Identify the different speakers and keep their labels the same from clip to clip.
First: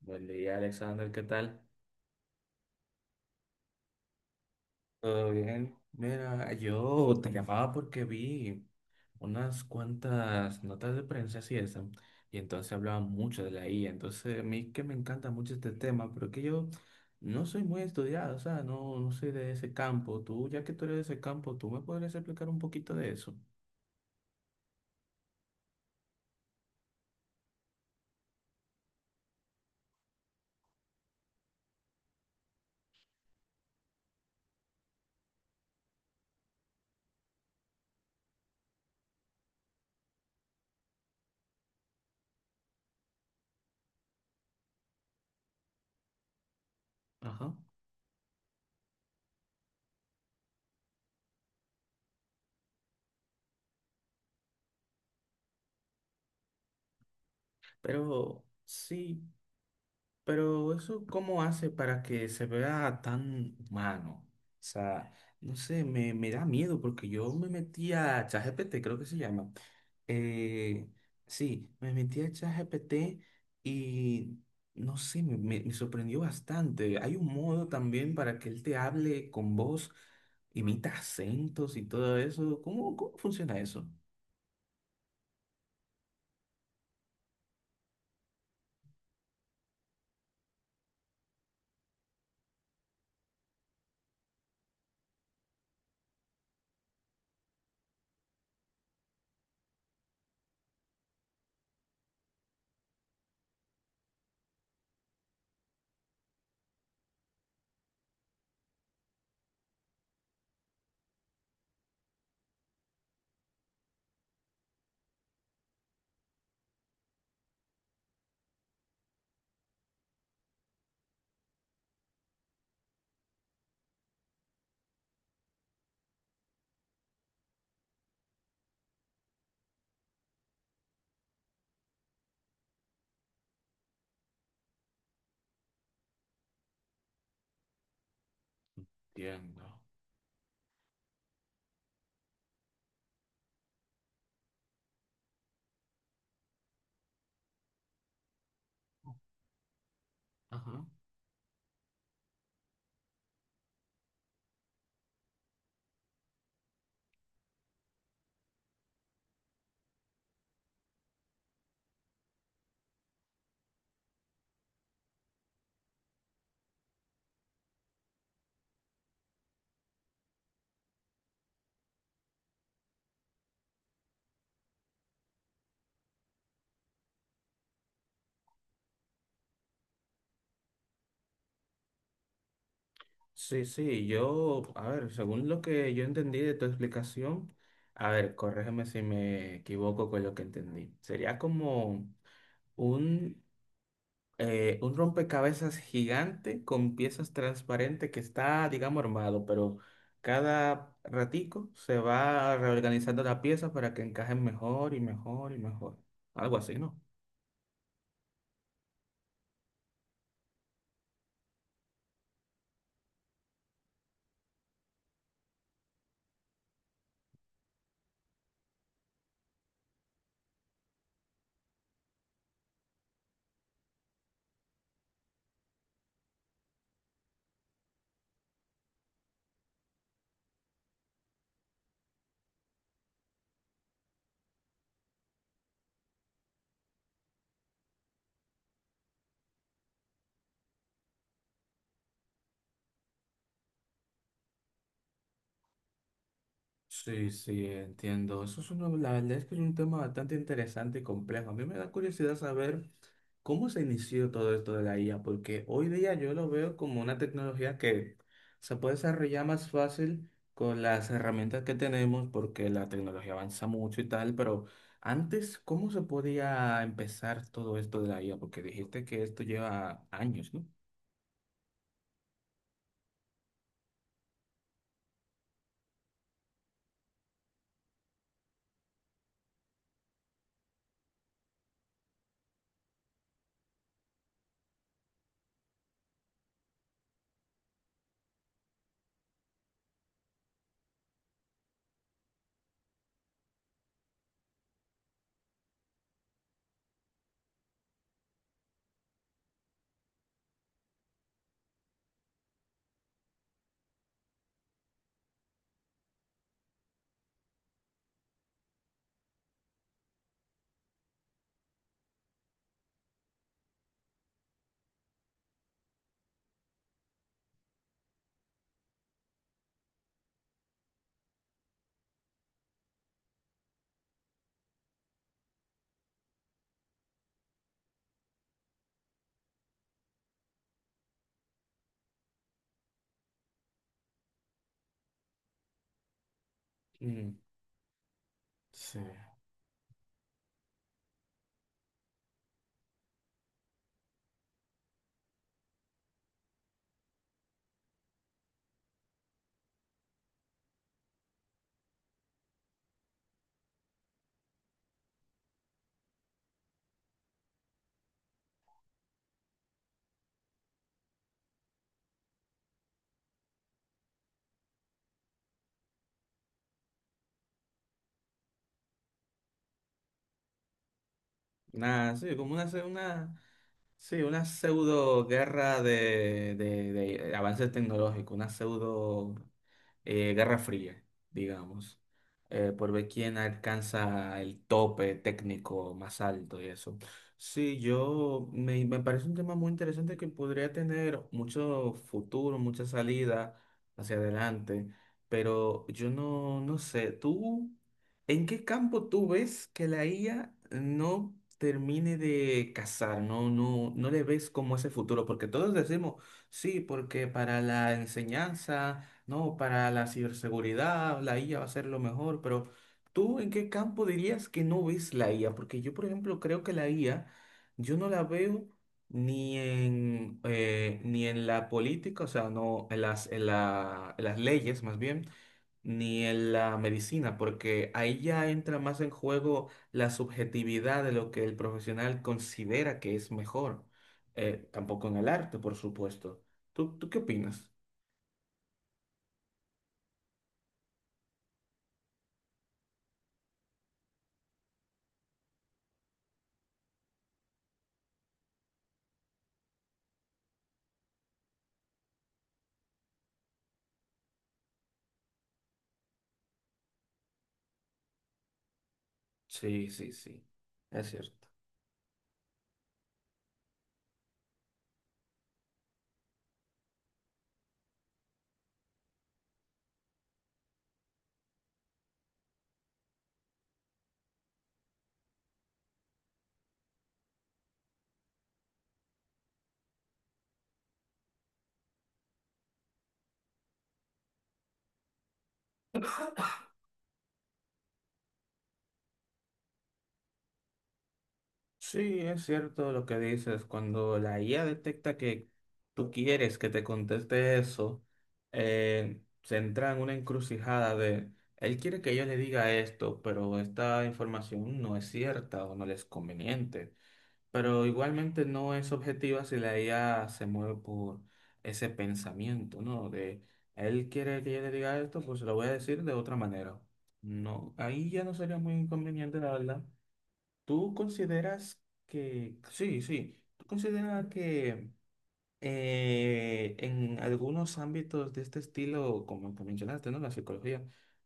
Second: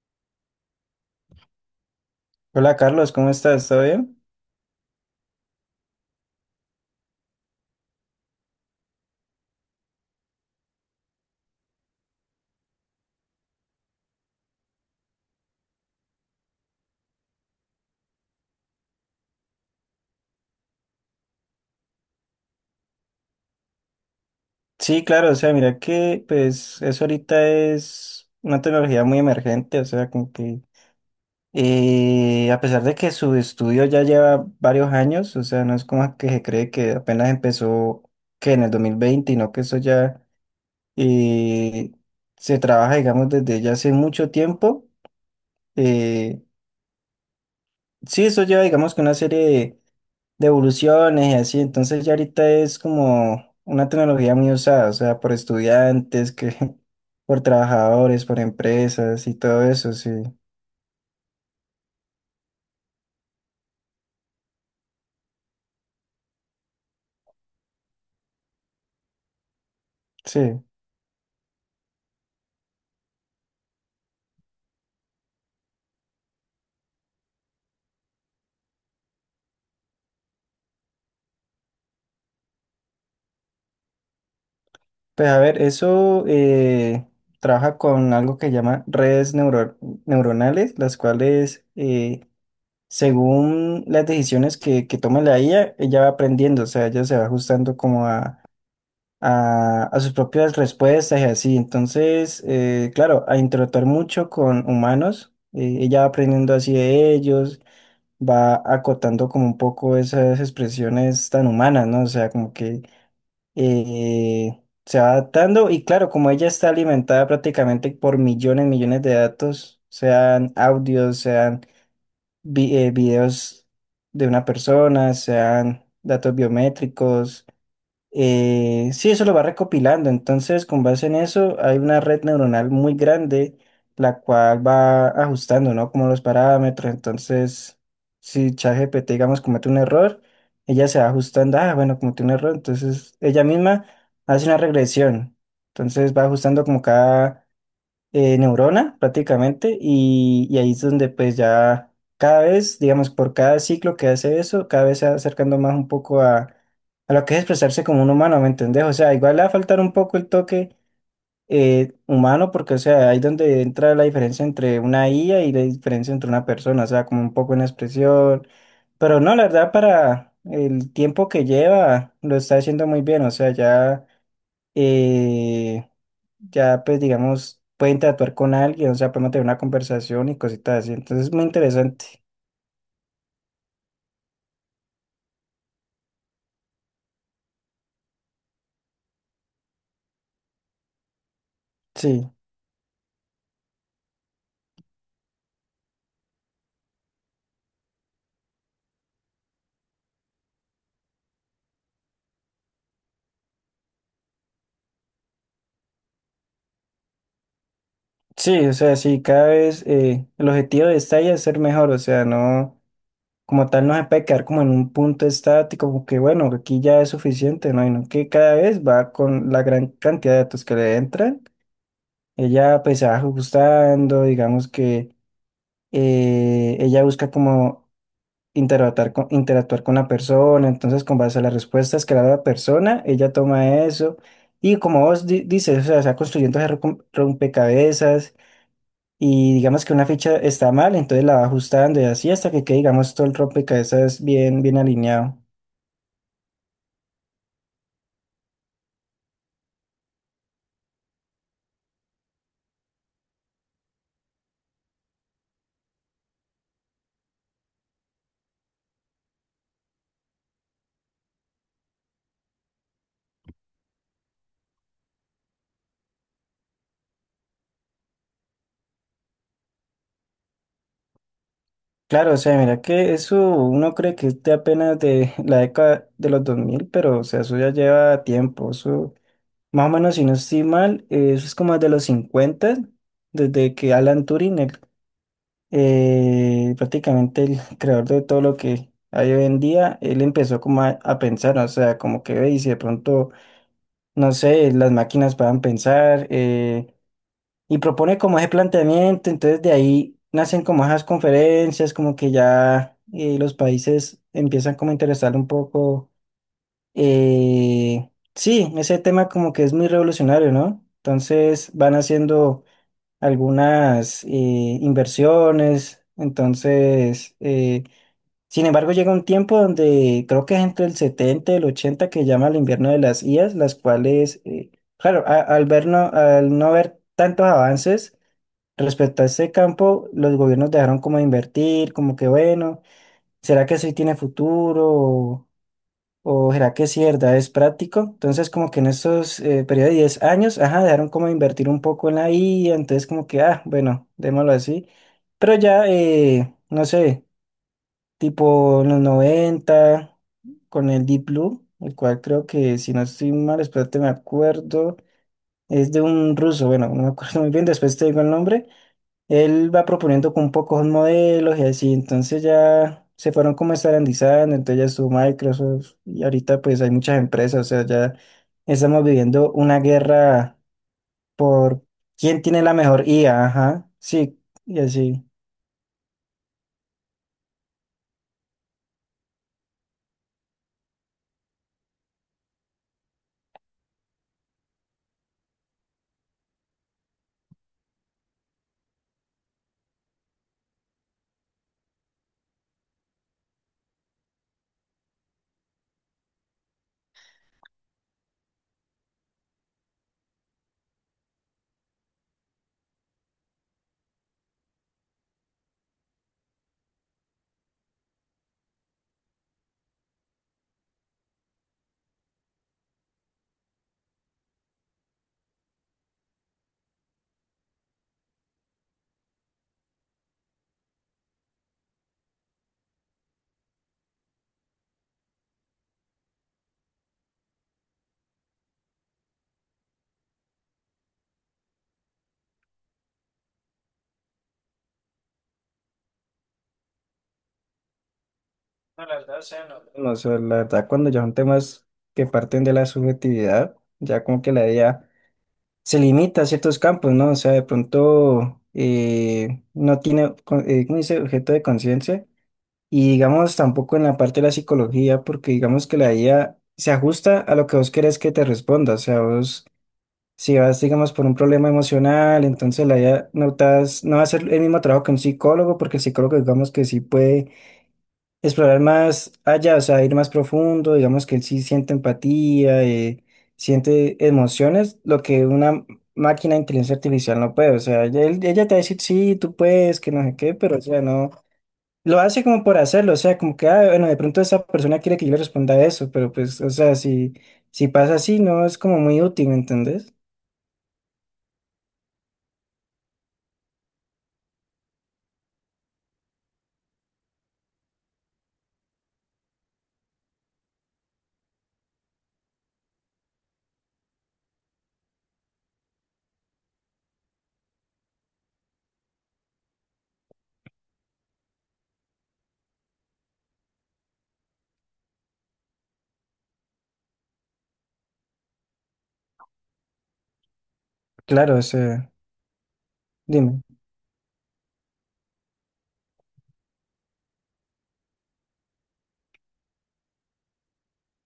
Speaker 1: Buen día, Alexander, ¿qué tal?
Speaker 2: Hola Carlos, ¿cómo estás? ¿Todo bien?
Speaker 1: Todo bien. Mira, yo te llamaba porque vi unas cuantas notas de prensa y eso, y entonces hablaban mucho de la IA. Entonces, a mí que me encanta mucho este tema, pero que yo no soy muy estudiado, o sea, no soy de ese campo. Tú, ya que tú eres de ese campo, tú me podrías explicar un poquito de eso.
Speaker 2: Sí, claro, o sea, mira que pues eso ahorita es una tecnología muy emergente, o sea, como que a pesar de que su estudio ya lleva varios años, o sea, no es como que se cree que apenas empezó que en el 2020, sino que eso ya eh, se trabaja, digamos, desde ya hace mucho tiempo. Eh,
Speaker 1: Ajá.
Speaker 2: sí, eso lleva, digamos, que una serie de evoluciones y así. Entonces ya ahorita es como una tecnología muy usada, o sea, por estudiantes, que por trabajadores, por
Speaker 1: Pero sí.
Speaker 2: empresas y todo eso, sí.
Speaker 1: Pero eso, ¿cómo hace para que se vea tan humano? O sea, no sé, me da miedo porque yo me metí a ChatGPT, creo que se llama.
Speaker 2: Sí.
Speaker 1: Eh, sí, me metí a ChatGPT y no sé, me sorprendió bastante. Hay un modo también para que él te hable con voz, imita acentos y todo eso. Cómo funciona eso?
Speaker 2: Pues a ver, eso trabaja con algo que llama redes neuronales, las cuales según las decisiones que toma la IA, ella va aprendiendo, o sea, ella se va ajustando como a sus propias respuestas y así. Entonces, claro, a interactuar mucho con humanos, ella va aprendiendo así de ellos, va acotando como un poco esas expresiones tan humanas, ¿no? O sea, como que se va adaptando y claro, como ella está alimentada prácticamente por millones, millones de datos, sean audios, sean videos de una persona, sean datos biométricos sí, eso lo va recopilando. Entonces, con base en eso, hay una red neuronal muy grande, la cual va ajustando, ¿no? Como los parámetros. Entonces, si ChatGPT, digamos,
Speaker 1: Entiendo.
Speaker 2: comete un error, ella se va ajustando. Ah, bueno, cometió un error. Entonces, ella misma hace una regresión. Entonces, va ajustando como cada neurona prácticamente y ahí es
Speaker 1: Ajá.
Speaker 2: donde pues ya cada vez, digamos, por cada ciclo que hace eso, cada vez se va acercando más un poco a lo que es expresarse como un humano, ¿me entendés? O sea, igual le va a faltar un poco el toque humano porque, o sea, ahí donde entra la diferencia entre una IA y la diferencia entre una persona, o sea, como un poco una expresión, pero no, la verdad para el tiempo que lleva lo está haciendo muy bien, o sea, ya, eh, ya pues digamos, puede interactuar con alguien, o sea, puede mantener una conversación y cositas así. Entonces es muy interesante.
Speaker 1: Sí, sí, yo, a ver, según lo que yo entendí de tu explicación, a ver, corrígeme si me equivoco con lo que entendí. Sería como
Speaker 2: Sí,
Speaker 1: un un rompecabezas gigante con piezas transparentes que está, digamos, armado, pero cada ratico se va reorganizando la pieza para que encajen mejor y mejor y mejor. Algo así, ¿no?
Speaker 2: sí, o sea, sí, cada vez el objetivo de esta IA es ser mejor, o sea, no, como tal no se puede quedar como en un punto estático, como que bueno, aquí ya es suficiente, ¿no? Y no que cada vez va con la gran cantidad de datos que le entran, ella pues se va ajustando, digamos que ella busca como interactuar con la persona, entonces con base a las respuestas que le da la persona, ella toma eso y como vos dices, o sea, está construyendo ese rompecabezas y digamos que una ficha está mal, entonces la va ajustando y así hasta que quede, digamos, todo el rompecabezas bien, bien alineado.
Speaker 1: Sí, sí, entiendo. Eso es uno, la verdad es que es un tema bastante interesante y complejo. A mí me da curiosidad saber. ¿Cómo se inició todo esto de la IA? Porque hoy día yo lo veo como una tecnología que se puede desarrollar más fácil con las herramientas que tenemos, porque la tecnología avanza mucho y tal, pero antes, ¿cómo se podía empezar todo esto de la IA? Porque dijiste que esto lleva años, ¿no?
Speaker 2: Claro, o sea, mira que eso uno cree que es de apenas de la década de los 2000 pero o sea, eso ya lleva tiempo, eso más o menos si no estoy mal, eso es como de los 50 desde que Alan Turing, el prácticamente el creador de todo lo que hay hoy en día, él empezó como a pensar, ¿no? O sea, como que ve y si de pronto, no sé, las máquinas puedan pensar y propone como ese planteamiento, entonces de ahí nacen como esas conferencias, como que ya los países empiezan como a interesar un poco, sí, ese tema como que es muy revolucionario, ¿no? Entonces van haciendo algunas inversiones. Entonces, sin embargo, llega un tiempo donde creo que es entre el 70 y el 80 que llama el invierno de las IAs, las cuales, claro, al no ver tantos avances respecto a este campo, los gobiernos dejaron como de invertir, como que bueno, ¿será que eso sí tiene futuro? ¿O será que sí,
Speaker 1: Mm,
Speaker 2: verdad, es práctico? Entonces, como que en
Speaker 1: Sí.
Speaker 2: estos periodo de 10 años, ajá, dejaron como de invertir un poco en la IA, entonces como que, ah, bueno, démoslo así. Pero ya, no sé, tipo en los 90 con el Deep Blue, el cual creo que, si no estoy mal, espérate, me acuerdo, es de un ruso, bueno, no me acuerdo muy bien, después te digo el nombre, él va proponiendo con pocos modelos y así, entonces ya se fueron como estandarizando, entonces ya estuvo Microsoft y ahorita pues hay muchas empresas, o sea, ya estamos viviendo una guerra por
Speaker 1: Nada, sí,
Speaker 2: quién
Speaker 1: como
Speaker 2: tiene la mejor
Speaker 1: una.
Speaker 2: IA, ajá,
Speaker 1: Sí,
Speaker 2: sí,
Speaker 1: una
Speaker 2: y así.
Speaker 1: pseudo guerra de avances tecnológicos, una pseudo guerra fría, digamos, por ver quién alcanza el tope técnico más alto y eso. Sí, yo me parece un tema muy interesante que podría tener mucho futuro, mucha salida hacia adelante, pero yo no, no sé, tú. ¿En qué campo tú ves que la IA no termine de casar? No le ves como ese futuro, porque todos decimos, sí, porque para la enseñanza, no, para la ciberseguridad, la IA va a ser lo mejor, pero ¿tú en qué campo dirías que no ves la IA? Porque yo, por ejemplo, creo que la IA, yo no la veo ni en la política, o sea, no, en en las leyes más bien, ni en la medicina, porque ahí ya entra más en juego la subjetividad de lo que el profesional considera que es mejor. Tampoco en el arte, por supuesto. Tú qué opinas?
Speaker 2: No, la verdad, o sea, no. No, o sea, la verdad, cuando ya son temas que parten de la subjetividad, ya como que la idea se limita a ciertos campos, ¿no? O sea, de pronto no tiene, ¿cómo dice? Objeto de conciencia. Y digamos, tampoco en la parte de la psicología, porque digamos que la IA se ajusta a lo que vos querés que te responda. O sea, vos,
Speaker 1: Sí, sí, sí,
Speaker 2: si vas,
Speaker 1: es
Speaker 2: digamos, por un
Speaker 1: cierto.
Speaker 2: problema emocional, entonces la IA no, no va a hacer el mismo trabajo que un psicólogo, porque el psicólogo, digamos, que sí puede explorar más allá, o sea, ir más profundo, digamos que él sí siente empatía, siente emociones, lo que una máquina de inteligencia artificial no puede. O sea, ella, ella te va a decir, sí, tú puedes, que no sé qué, pero o sea, no. Lo hace como por hacerlo, o sea, como que, ah, bueno, de pronto esa persona quiere que yo le responda eso, pero pues, o sea, si pasa así, no es como muy útil, ¿me entendés?
Speaker 1: Sí, es cierto lo que dices. Cuando la IA detecta que tú quieres que te conteste eso, se entra en una encrucijada de, él quiere que yo le diga esto, pero esta información no es cierta o no le es conveniente. Pero igualmente no es objetiva si la IA se mueve por ese pensamiento, ¿no? De él quiere que yo le diga esto, pues se lo voy a decir de otra manera. No, ahí ya no sería muy inconveniente, la verdad. ¿Tú
Speaker 2: Claro, o
Speaker 1: consideras
Speaker 2: sea, dime.
Speaker 1: tú consideras que en algunos ámbitos de este estilo, como que mencionaste, ¿no? La psicología,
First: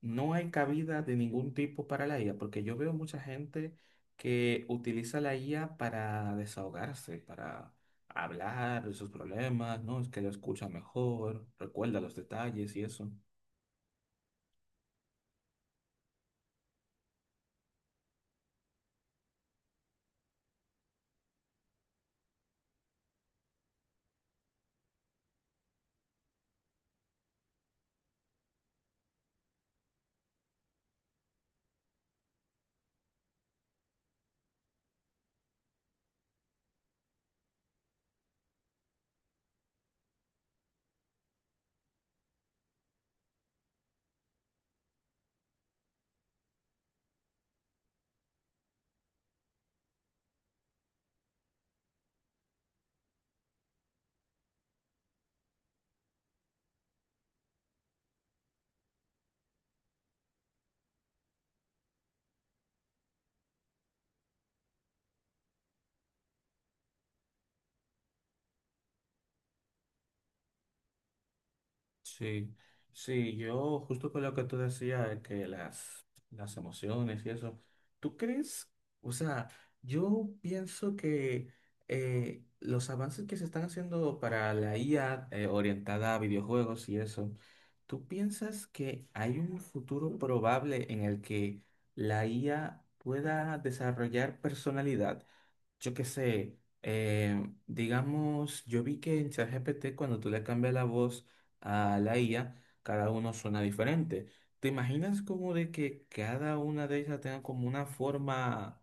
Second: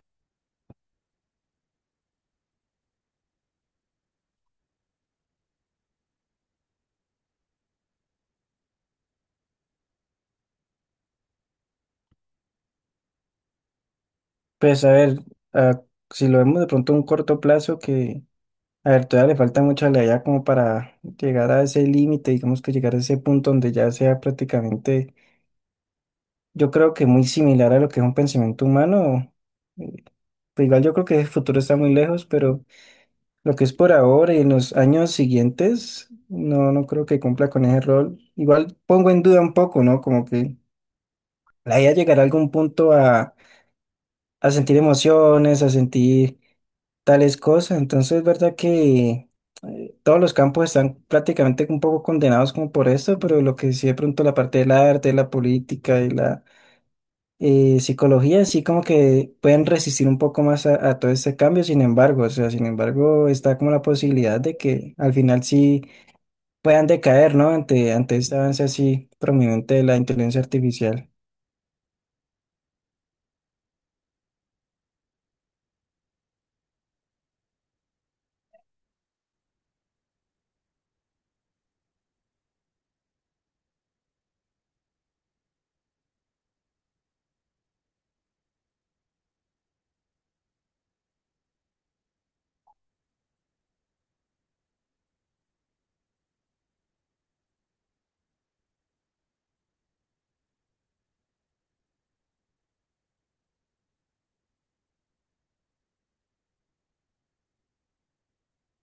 Speaker 1: no hay cabida de ningún tipo para la IA, porque yo veo mucha gente que utiliza la IA para desahogarse, para hablar de sus problemas, ¿no? Es que lo escucha mejor, recuerda los detalles y eso.
Speaker 2: Pues a ver, ah, si lo vemos de pronto a un corto plazo, que, a ver, todavía le falta mucha allá como para llegar a ese límite, digamos que llegar a ese punto donde ya sea prácticamente, yo creo que muy similar a lo que es un pensamiento humano, pues igual yo creo que el futuro está muy lejos, pero. Lo que es por ahora y en los años siguientes, no, no creo que cumpla con ese rol. Igual pongo en duda un poco, ¿no? Como que la idea llegará a algún punto a sentir emociones, a sentir tales cosas. Entonces, es verdad que todos los campos están prácticamente un poco condenados como por esto, pero lo que sí de pronto la parte del arte, la política y la y psicología sí como que pueden resistir un poco más a todo este cambio, sin embargo, o sea, sin embargo está como la posibilidad de que al final sí puedan decaer, ¿no? Ante, ante este avance así prominente de la inteligencia artificial.
Speaker 1: Sí, sí, yo justo con lo que tú decías, de las emociones y eso, ¿tú crees? O sea, yo pienso que los avances que se están haciendo para la IA orientada a videojuegos y eso, ¿tú piensas que hay un futuro probable en el que la IA pueda desarrollar personalidad? Yo qué sé, digamos, yo vi que en ChatGPT cuando tú le cambias la voz a la IA, cada uno suena diferente. ¿Te imaginas como de que cada una de ellas tenga como una forma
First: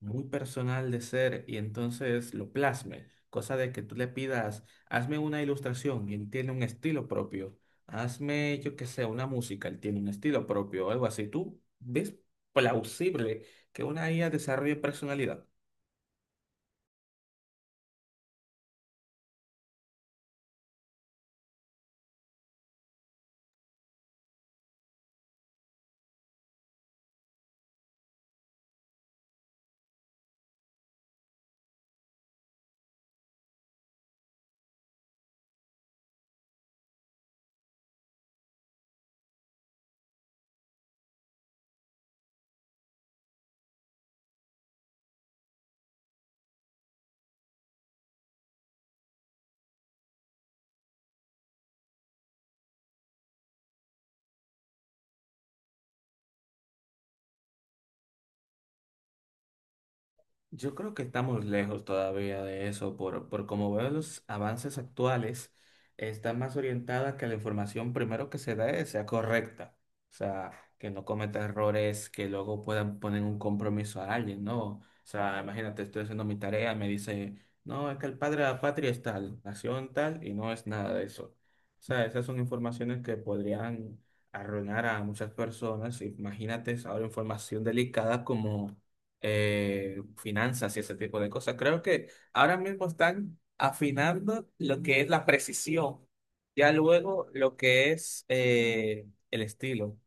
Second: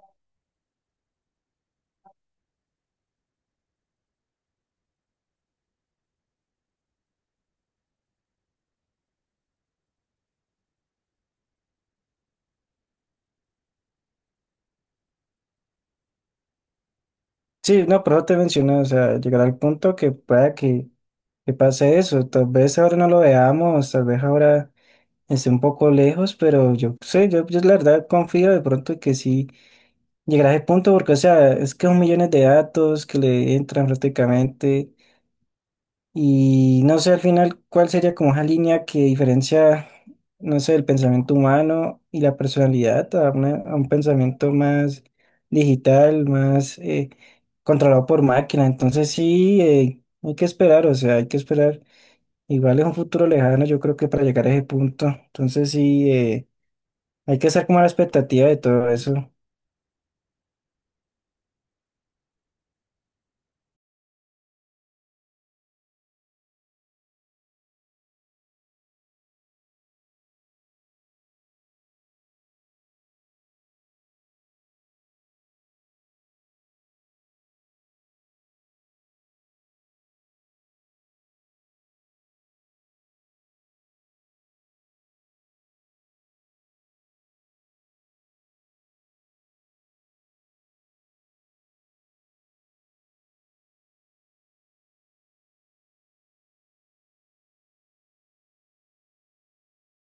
Speaker 1: muy personal de ser y entonces lo plasme? Cosa de que tú le pidas, hazme una ilustración y él tiene un estilo propio. Hazme, yo qué sé, una música, él tiene un estilo propio o algo así. ¿Tú ves plausible que una IA desarrolle personalidad?
Speaker 2: Sí, no, pero te menciono, o sea, llegar al punto que pueda que pase eso, tal vez ahora no lo veamos, tal vez ahora esté un poco lejos, pero yo sé, yo la verdad confío de pronto que sí llegar a ese punto porque, o sea, es que son millones de datos que le entran prácticamente y no sé al final cuál sería como esa línea que diferencia, no sé, el pensamiento humano y la personalidad a, una- a un pensamiento más digital, más controlado por máquina. Entonces sí, hay que esperar, o sea, hay que esperar. Igual es un futuro lejano, yo creo que para llegar a ese punto. Entonces sí, hay que estar como a la expectativa de todo eso.
Speaker 1: Yo creo que estamos lejos todavía de eso, por como veo los avances actuales, está más orientada a que la información primero que se dé sea correcta, o sea, que no cometa errores que luego puedan poner un compromiso a alguien, ¿no? O sea, imagínate, estoy haciendo mi tarea, me dice, no, es que el padre de la patria es tal, nació en tal, y no es nada de eso. O sea, esas son informaciones que podrían arruinar a muchas personas. Imagínate ahora información delicada como finanzas y ese tipo de cosas. Creo que ahora mismo están afinando lo que es la precisión, ya luego lo que es eh, el estilo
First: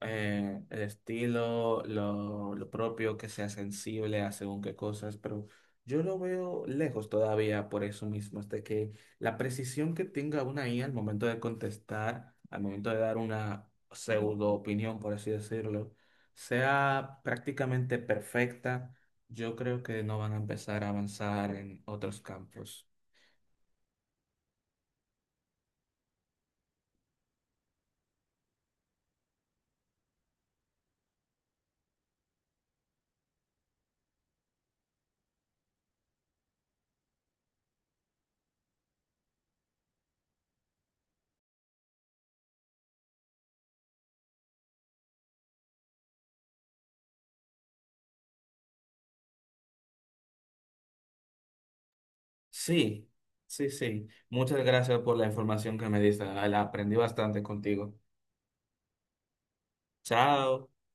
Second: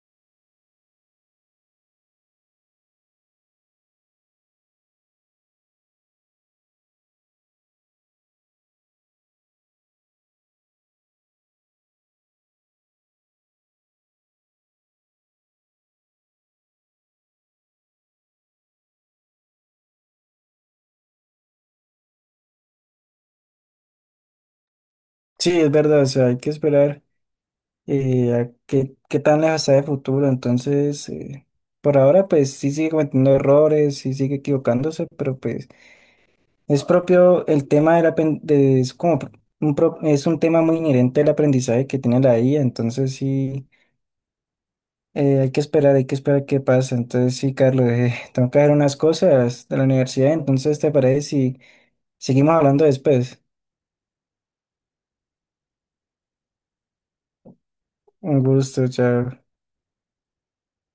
Speaker 1: eh, el estilo, lo propio, que sea sensible a según qué cosas, pero yo lo veo lejos todavía por eso mismo, hasta que la precisión que tenga una IA al momento de contestar, al momento de dar una pseudo opinión, por así decirlo, sea prácticamente perfecta, yo creo que no van a empezar a avanzar en otros campos.
Speaker 2: Sí, es verdad, o sea, hay que esperar. A qué, qué tan lejos está de futuro. Entonces, por ahora, pues sí sigue cometiendo errores, sí sigue equivocándose, pero pues es propio el tema de, es como es un tema muy inherente al aprendizaje que tiene la IA. Entonces, sí, hay que esperar qué pasa. Entonces, sí, Carlos, tengo que hacer unas cosas de la universidad. Entonces, ¿te parece si seguimos hablando
Speaker 1: Sí,
Speaker 2: después?
Speaker 1: sí, sí. Muchas gracias por la información que me diste. La aprendí bastante contigo.
Speaker 2: Un gusto, chao.
Speaker 1: Chao.